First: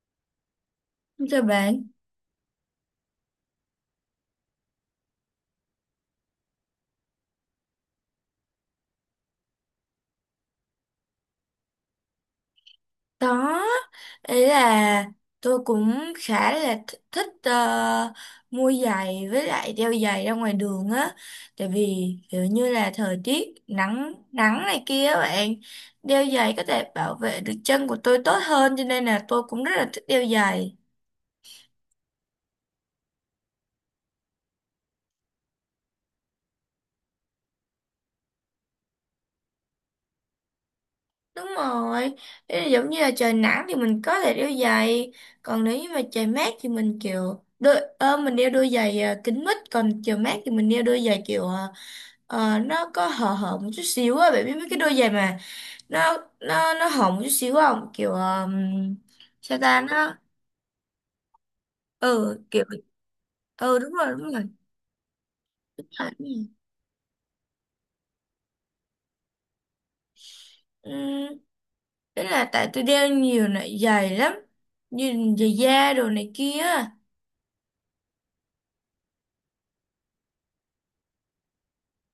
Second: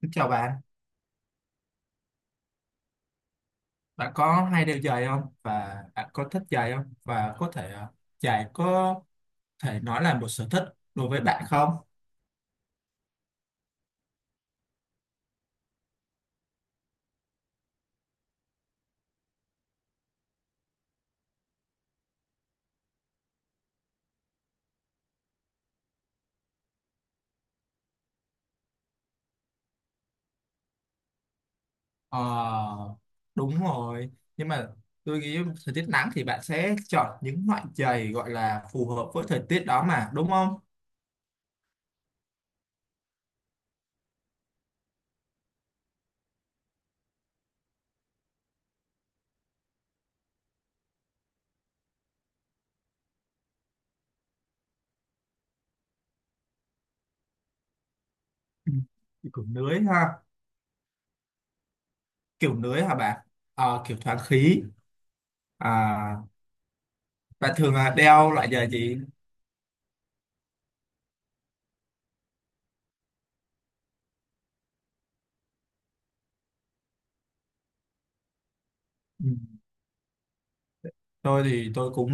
Kính chào bạn, Thưa bạn, bạn có hay đeo giày không, và bạn có thích giày không, và có thể giày có thể nói là một sở thích đối với bạn không? có. Ý là tôi cũng khá là thích, mua giày với lại đeo giày ra ngoài đường á. Tại vì kiểu như là thời tiết nắng nắng này kia á bạn, đeo giày có thể bảo vệ được chân của tôi tốt hơn, cho nên là tôi cũng rất là thích đeo giày. Ờ, đúng rồi, nhưng mà tôi nghĩ thời tiết nắng thì bạn sẽ chọn những loại giày gọi là phù hợp với thời tiết đó mà, đúng không? Đúng rồi, ý là giống như là trời nắng thì mình có thể đeo giày, còn nếu như mà trời mát thì mình kiểu đôi, mình đeo đôi giày à, kính mít, còn trời mát thì mình đeo đôi giày kiểu à, ờ, nó có hở hở một chút xíu á, bạn biết mấy cái đôi giày mà nó hở một chút xíu không? Kiểu Ừ. Kiểu sao ta lưới nó, ha, ừ kiểu kiểu, lưới hả bạn? ừ Ờ, đúng kiểu rồi thoáng đúng rồi. khí. À, À, đúng rồi. bạn thường đeo loại giày gì? Ừm, Ý là tại tôi đeo nhiều loại giày lắm, như giày da đồ này kia. Ừ. Tôi thì tôi cũng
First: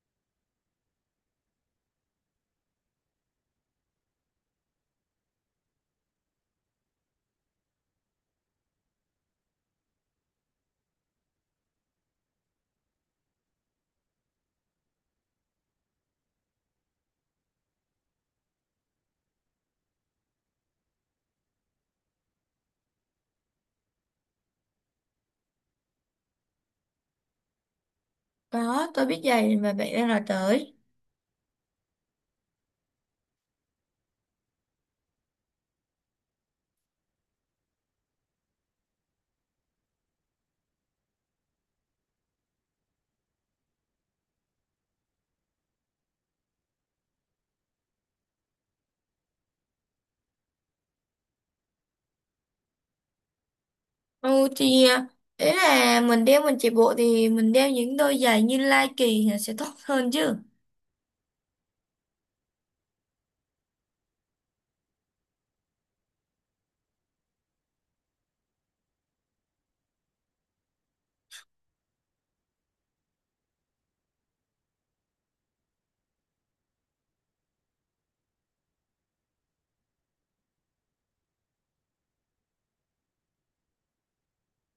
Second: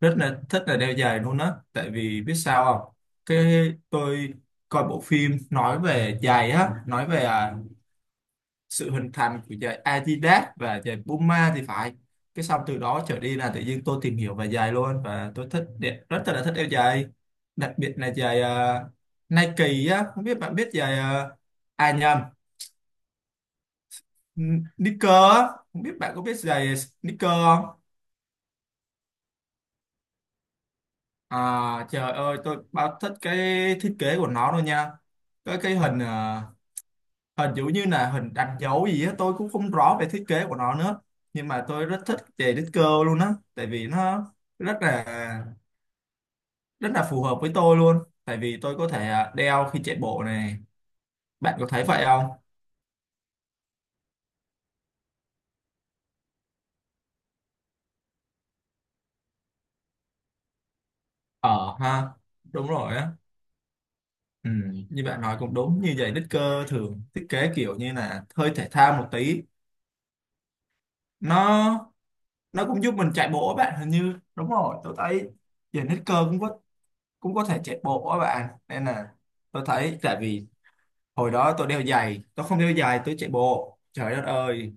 rất là thích là đeo giày luôn á, tại vì biết sao không, cái tôi coi bộ phim nói về giày á, nói về sự hình thành của giày Adidas và giày Puma thì phải, cái xong từ đó trở đi là tự nhiên tôi tìm hiểu về giày luôn, và tôi thích rất là thích đeo giày, đặc biệt là giày Nike á, không biết bạn biết giày à nhầm Sneaker á, không biết bạn có biết giày sneaker không. Có, tôi biết giày mà bạn đang nói tới. À trời ơi, tôi bao thích cái thiết kế của nó luôn nha. Cái hình hình giống như là hình đánh dấu gì á, tôi cũng không rõ về thiết kế của nó nữa. Nhưng mà tôi rất thích về đích cơ luôn á. Tại vì nó rất là rất là phù hợp với tôi luôn. Tại vì tôi có thể đeo khi chạy bộ này. Bạn có thấy vậy không? Ừ thì à, ý là mình đeo mình chạy bộ thì mình đeo những đôi giày như Nike thì sẽ tốt hơn chứ. Ờ ha, đúng rồi á, ừ, như bạn nói cũng đúng, như vậy đích cơ thường thiết kế kiểu như là hơi thể thao một tí, nó nó cũng giúp mình chạy bộ á bạn, hình như đúng rồi, tôi thấy giờ hết cơ cũng có, cũng có thể chạy bộ á bạn, nên là tôi thấy tại vì hồi đó tôi đeo giày, tôi không đeo giày tôi chạy bộ, trời đất ơi,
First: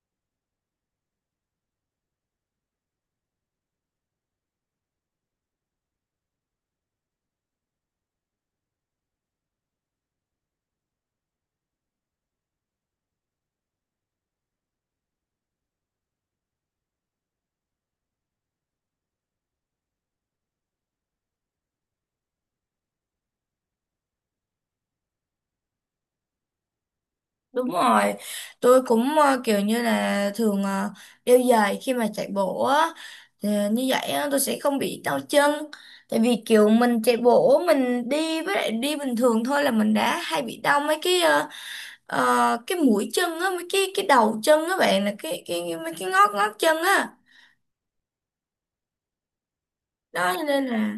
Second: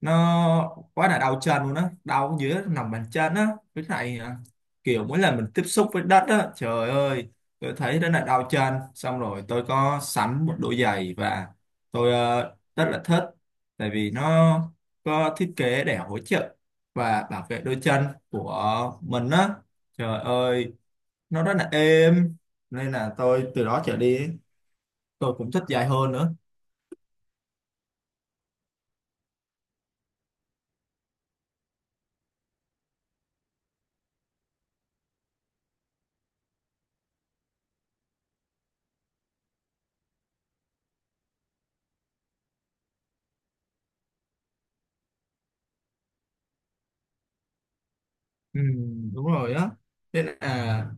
nó quá là đau chân luôn á, đau dưới lòng bàn chân á. Với lại kiểu mỗi lần mình tiếp xúc với đất á, trời ơi tôi thấy rất là đau chân, xong rồi tôi có sắm một đôi giày và tôi rất là thích, tại vì nó có thiết kế để hỗ trợ và bảo vệ đôi chân của mình á. Trời ơi, nó rất là êm, nên là tôi từ đó trở đi tôi cũng thích giày hơn nữa. Đúng rồi, tôi cũng à, kiểu như là thường à, đeo giày khi mà chạy bộ á, thì như vậy á, tôi sẽ không bị đau chân. Tại vì kiểu mình chạy bộ mình đi với lại đi bình thường thôi là mình đã hay bị đau mấy cái cái mũi chân á, mấy cái đầu chân á bạn, là cái mấy cái ngót ngót chân á. Ừ, đúng rồi á, thế Đó cho nên là là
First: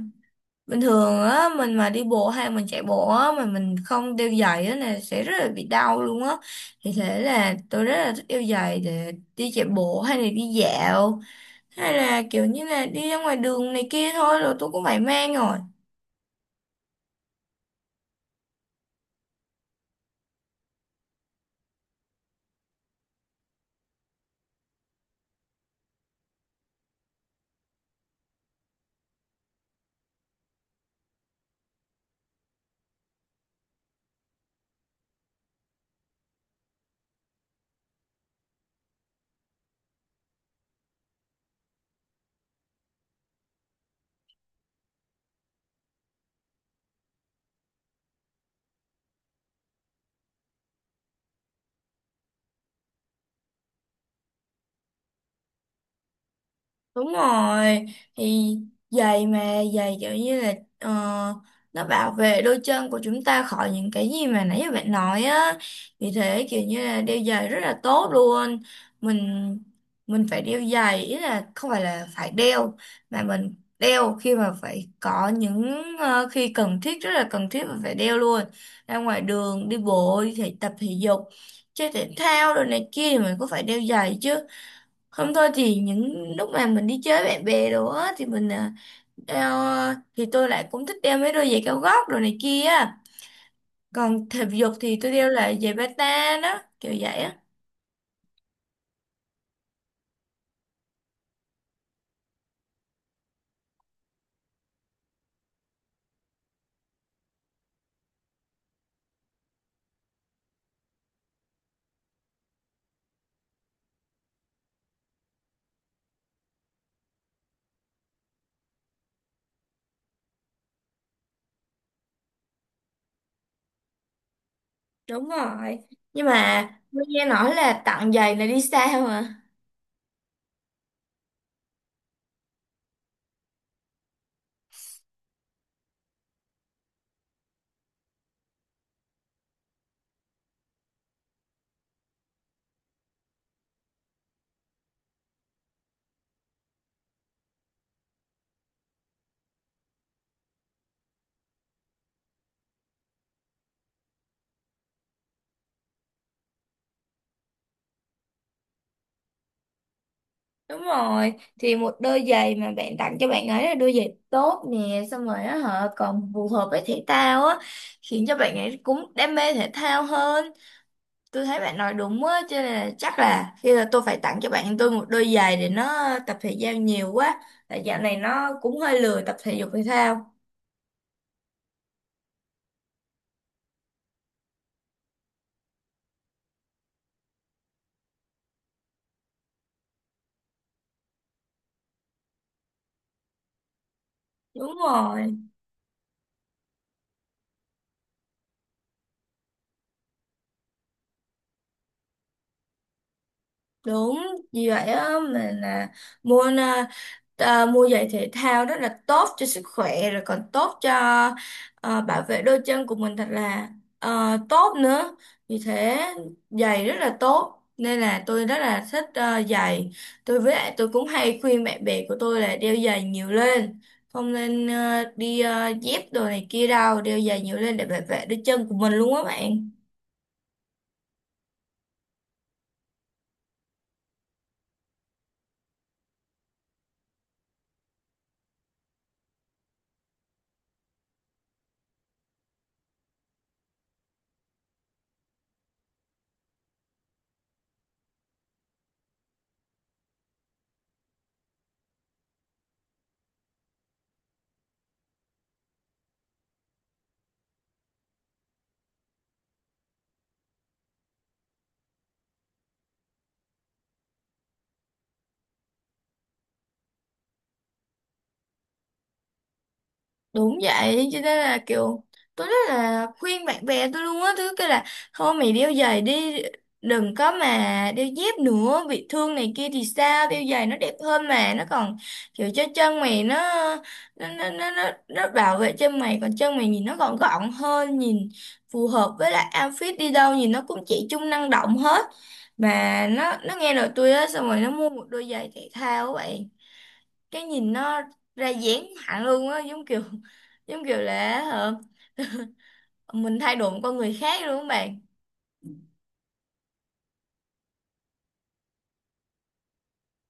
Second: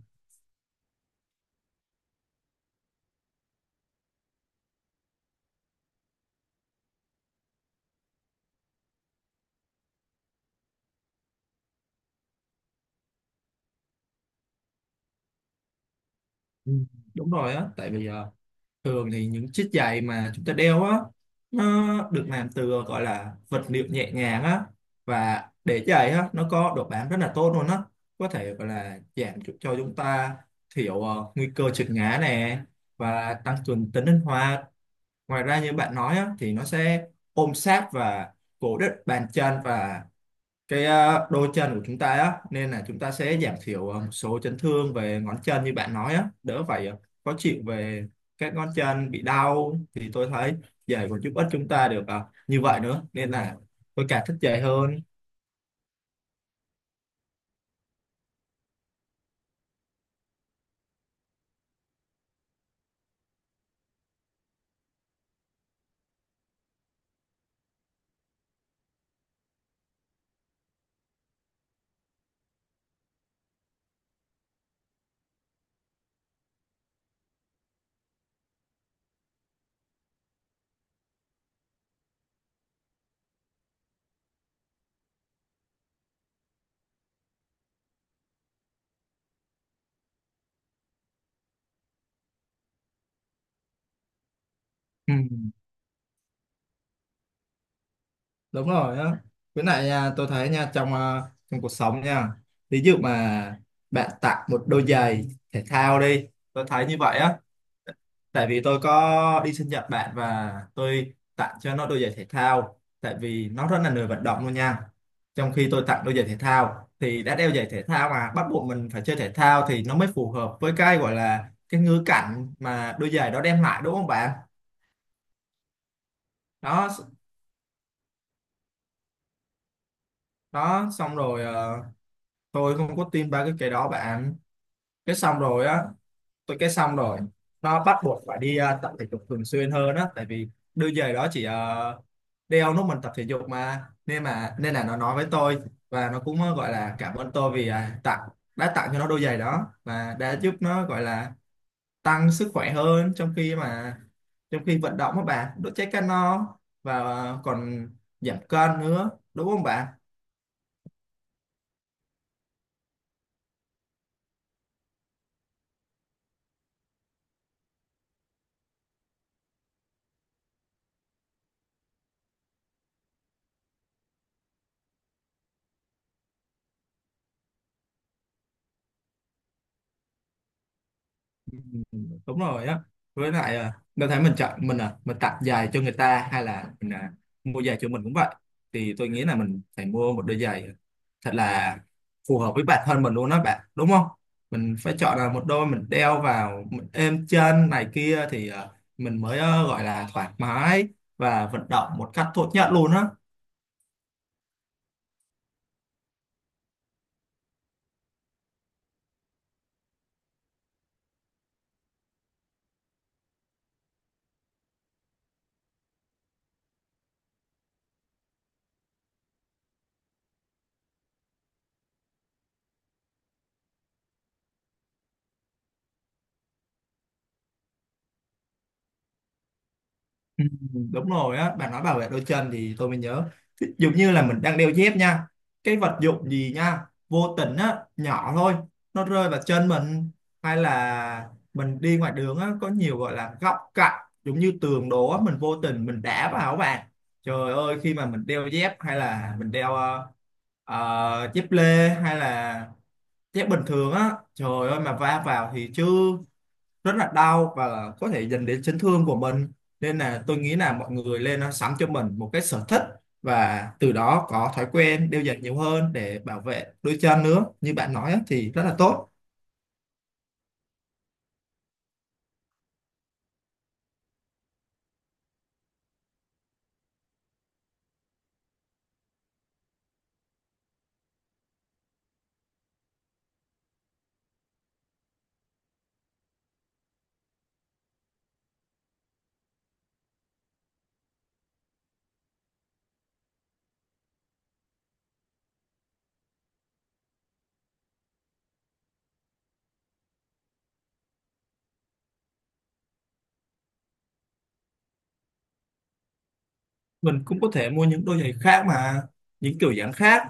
bình thường á mình mà đi bộ hay mình chạy bộ á mà mình không đeo giày á là sẽ rất là bị đau luôn á, thì thế là tôi rất là thích đeo giày để đi chạy bộ hay là đi dạo hay là kiểu như là đi ra ngoài đường này kia thôi, rồi tôi cũng phải mang rồi. ừ, đúng rồi á, tại vì thường thì những chiếc giày mà chúng ta đeo á, nó được làm từ gọi là vật liệu nhẹ nhàng á, và để giày á nó có độ bám rất là tốt luôn á, có thể gọi là giảm cho chúng ta thiểu nguy cơ trượt ngã nè, và tăng cường tính linh hoạt. Ngoài ra như bạn nói á, thì nó sẽ ôm sát và cố định bàn chân, và cái đôi chân của chúng ta á, nên là chúng ta sẽ giảm thiểu một số chấn thương về ngón chân, như bạn nói á đỡ phải khó chịu về các ngón chân bị đau, thì tôi thấy giày còn giúp ích chúng ta được như vậy nữa, nên là tôi càng thích giày hơn. Đúng rồi, thì giày mà giày kiểu như là ờ, nó bảo vệ đôi chân của chúng ta khỏi những cái gì mà nãy giờ bạn nói á. Vì thế kiểu như là đeo giày rất là tốt luôn. Mình mình phải đeo giày, ý là không phải là phải đeo, mà mình đeo khi mà phải có những ờ, khi cần thiết, rất là cần thiết mà phải đeo luôn. Ra ngoài đường đi bộ, đi thể tập thể dục, chơi thể thao rồi này kia thì mình cũng phải đeo giày chứ. Không thôi thì những lúc mà mình đi chơi với bạn bè đồ á thì mình à, đeo à, thì tôi lại cũng thích đeo mấy đôi giày cao gót đồ này kia á. Còn thể dục thì tôi Ừ, đeo là giày bata đó, kiểu vậy á. đúng rồi á, với lại nha, tôi thấy nha trong trong cuộc sống nha, ví dụ mà bạn tặng một đôi giày thể thao đi, tôi thấy như vậy á, tại vì tôi có đi sinh nhật bạn và tôi tặng cho nó đôi giày thể thao, tại vì nó rất là lười vận động luôn nha. Trong khi tôi tặng đôi giày thể thao thì đã đeo giày thể thao mà bắt buộc mình phải chơi thể thao, thì nó mới phù hợp với cái gọi là cái ngữ cảnh mà đôi giày đó đem lại, đúng không bạn? Đúng rồi. Nhưng mà Đó tôi nghe nói là tặng giày là đi xa mà. đó, xong rồi tôi không có tin ba cái đó bạn, cái xong rồi á, tôi cái xong rồi, nó bắt buộc phải đi tập thể dục thường xuyên hơn á, tại vì đôi giày đó chỉ đeo lúc mình tập thể dục mà, nên nên là nó nói với tôi, và nó cũng gọi là cảm ơn tôi vì tặng đã tặng cho nó đôi giày đó, và đã giúp nó gọi là tăng sức khỏe hơn, trong khi mà trong khi vận động các bạn đốt cháy calo và còn giảm cân nữa, đúng không bạn? Đúng rồi. Thì một đôi giày mà bạn tặng cho bạn ấy là đôi giày tốt nè, xong rồi á họ còn phù hợp với thể thao á, khiến cho bạn ấy cũng đam mê thể thao hơn. Tôi thấy bạn nói đúng á, cho nên là chắc là khi là tôi phải tặng cho bạn tôi một đôi giày để nó tập thể giao nhiều quá, tại dạo này nó cũng hơi lười tập thể dục thể thao. Ừ, đúng rồi á, với lại đâu thấy mình chọn mình mình tặng giày cho người ta, hay là mình mua giày cho mình cũng vậy, thì tôi nghĩ là mình phải mua một đôi giày thật là phù hợp với bản thân mình luôn đó bạn, đúng không? Đúng Mình phải chọn là rồi. một đôi mình đeo vào mình êm chân này kia, thì mình mới gọi là thoải mái và vận động một cách tốt nhất luôn á. Đúng, vì vậy á mình là mua à, mua giày thể thao rất là tốt cho sức khỏe, rồi còn tốt cho à, bảo vệ đôi chân của mình thật là à, tốt nữa. Vì thế giày rất là tốt nên là tôi rất là thích à, giày. Tôi với lại tôi cũng hay khuyên bạn bè của tôi là đeo giày nhiều lên, không nên à, đi à, dép đồ này kia đâu, đeo giày nhiều lên để bảo vệ đôi chân của mình luôn á bạn. Ừ, đúng rồi á, bạn nói bảo vệ đôi chân thì tôi mới nhớ. Ví dụ như là mình đang đeo dép nha, cái vật dụng gì nha vô tình á nhỏ thôi nó rơi vào chân mình, hay là mình đi ngoài đường á có nhiều gọi là góc cạnh giống như tường đổ á, mình vô tình mình đá vào các bạn, trời ơi khi mà mình đeo dép hay là mình đeo dép lê hay là dép bình thường á, trời ơi mà va vào thì chứ rất là đau, và có thể dẫn đến chấn thương của mình, nên là tôi nghĩ là mọi người lên nó sắm cho mình một cái sở thích, và từ đó có thói quen đeo giày nhiều hơn để bảo vệ đôi chân nữa, như bạn nói á, thì rất là tốt. Đúng vậy cho nên là kiểu tôi rất là khuyên bạn bè tôi luôn á, thứ cái là thôi mày đeo giày đi, đừng có mà đeo dép nữa bị thương này kia thì sao, đeo giày nó đẹp hơn mà nó còn kiểu cho chân mày nó, nó bảo vệ chân mày, còn chân mày nhìn nó gọn gọn hơn, nhìn phù hợp với lại outfit, đi đâu nhìn nó cũng trẻ trung năng động hết. Mà nó nghe lời tôi á, xong rồi nó mua một đôi giày thể thao vậy, cái nhìn nó ra dáng hẳn luôn á, giống kiểu là ờ, mình thay đổi một con người khác luôn các bạn. Mình cũng có thể mua những đôi giày khác mà, những kiểu dáng khác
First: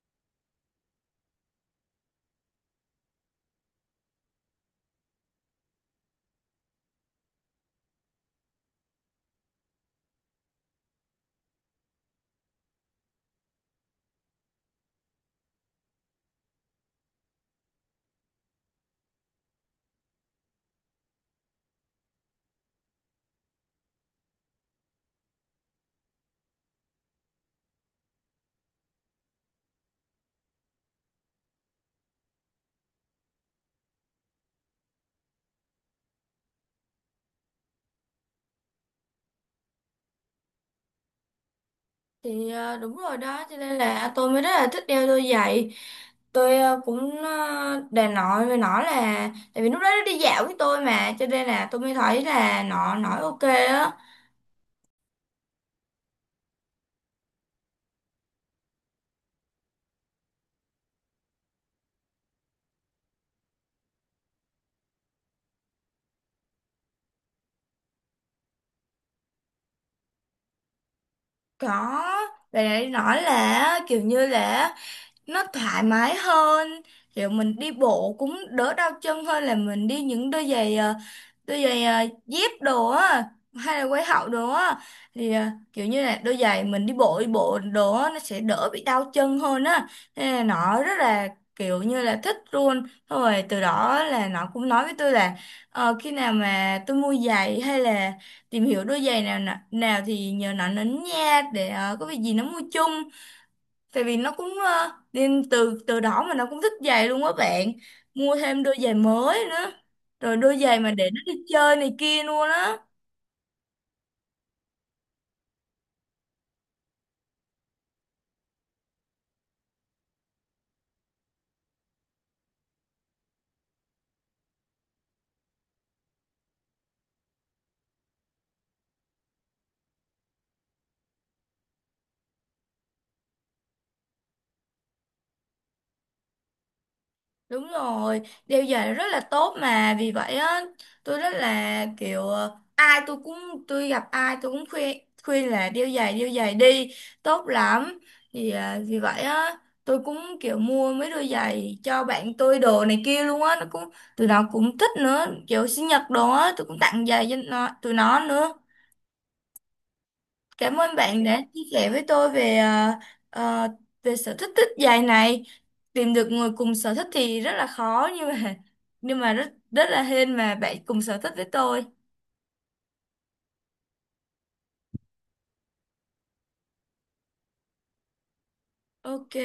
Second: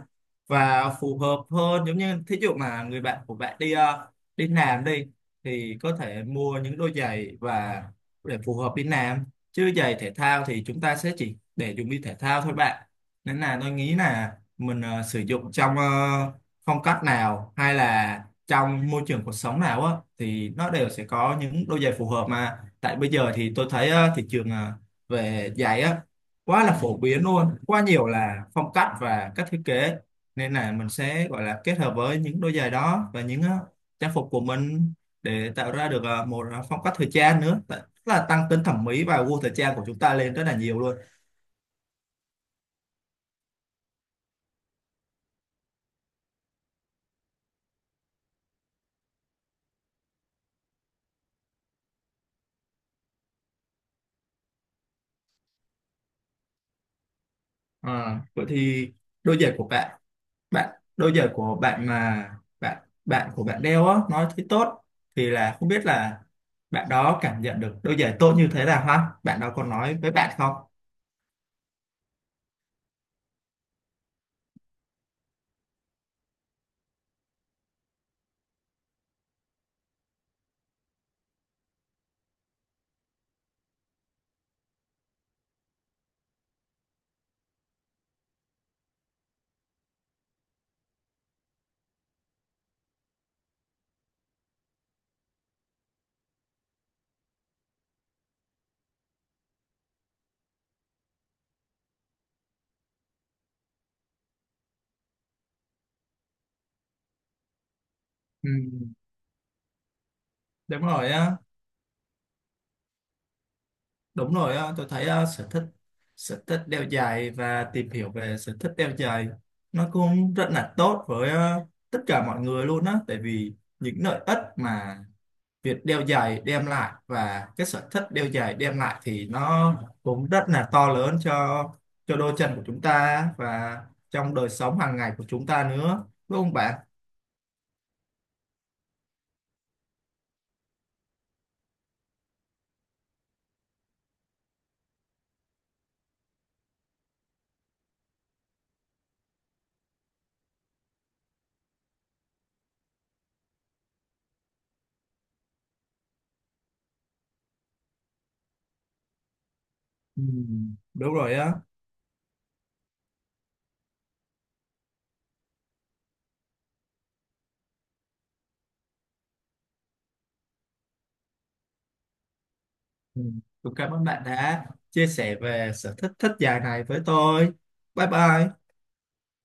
và phù hợp hơn, giống như thí dụ mà người bạn của bạn đi đi làm đi, thì có thể mua những đôi giày và để phù hợp đi làm, chứ giày thể thao thì chúng ta sẽ chỉ để dùng đi thể thao thôi bạn. Nên là tôi nghĩ là mình sử dụng trong phong cách nào hay là trong môi trường cuộc sống nào á, thì nó đều sẽ có những đôi giày phù hợp mà. Tại bây giờ thì tôi thấy thị trường về giày á quá là phổ biến luôn, quá nhiều là phong cách và cách thiết kế, nên là mình sẽ gọi là kết hợp với những đôi giày đó và những trang phục của mình để tạo ra được một phong cách thời trang nữa. Tức là tăng tính thẩm mỹ và gu thời trang của chúng ta lên rất là nhiều luôn. Thì ờ, đúng rồi đó cho nên là tôi mới rất là thích đeo đôi giày. Tôi ờ, cũng ờ, đề nội với nó là tại vì lúc đó nó đi dạo với tôi, mà cho nên là tôi mới thấy là nó nói ok á. Ờ, vậy thì đôi giày của bạn, đôi giày của bạn mà bạn bạn của bạn đeo á nói thấy tốt, thì là không biết là bạn đó cảm nhận được đôi giày tốt như thế nào ha, bạn đó còn nói với bạn không? Có, và nói là kiểu như là nó thoải mái hơn, kiểu mình đi bộ cũng đỡ đau chân hơn là mình đi những đôi giày ờ, dép đồ á hay là quai hậu đồ á, thì ờ, kiểu như là đôi giày mình đi bộ đồ á nó sẽ đỡ bị đau chân hơn á, nên là nó rất là kiểu như là thích luôn. Xong rồi từ đó là nó cũng nói với tôi là ờ, khi nào mà tôi mua giày hay là tìm hiểu đôi giày nào nào, nào thì nhờ nó đến nha, để ờ, có việc gì nó mua chung, tại vì nó cũng ờ, nên từ từ đó mà nó cũng thích giày luôn á bạn, mua Ừ, thêm đôi giày mới nữa, rồi đôi giày đúng mà rồi để nó á. đi chơi này kia luôn á. Đúng rồi á, tôi thấy á, sở thích đeo giày và tìm hiểu về sở thích đeo giày nó cũng rất là tốt với tất cả mọi người luôn á, tại vì những lợi ích mà việc đeo giày đem lại và cái sở thích đeo giày đem lại thì nó cũng rất là to lớn cho đôi chân của chúng ta, và trong đời sống hàng ngày của chúng ta nữa, đúng không bạn? Đúng rồi, đeo giày rất là tốt mà, vì vậy á tôi rất là kiểu ờ, ai tôi cũng, tôi gặp ai tôi cũng khuyên, khuyên là đeo giày đi, tốt lắm. Thì à, vì vậy á tôi cũng kiểu mua mấy đôi giày cho bạn tôi đồ này kia luôn á, nó cũng, tụi nó cũng thích nữa, kiểu sinh nhật đồ á tôi cũng tặng giày cho nó tụi nó nữa. Ừ, Cảm ơn đúng bạn rồi đã á. chia sẻ với tôi về ờ, về sở thích thích dài này. Tìm được người cùng sở thích thì rất là khó, nhưng mà rất rất là hên mà bạn cùng sở thích với tôi. Ừ. Cũng cảm ơn bạn đã chia sẻ về sở thích thích giày này với tôi. Bye bye. Ok.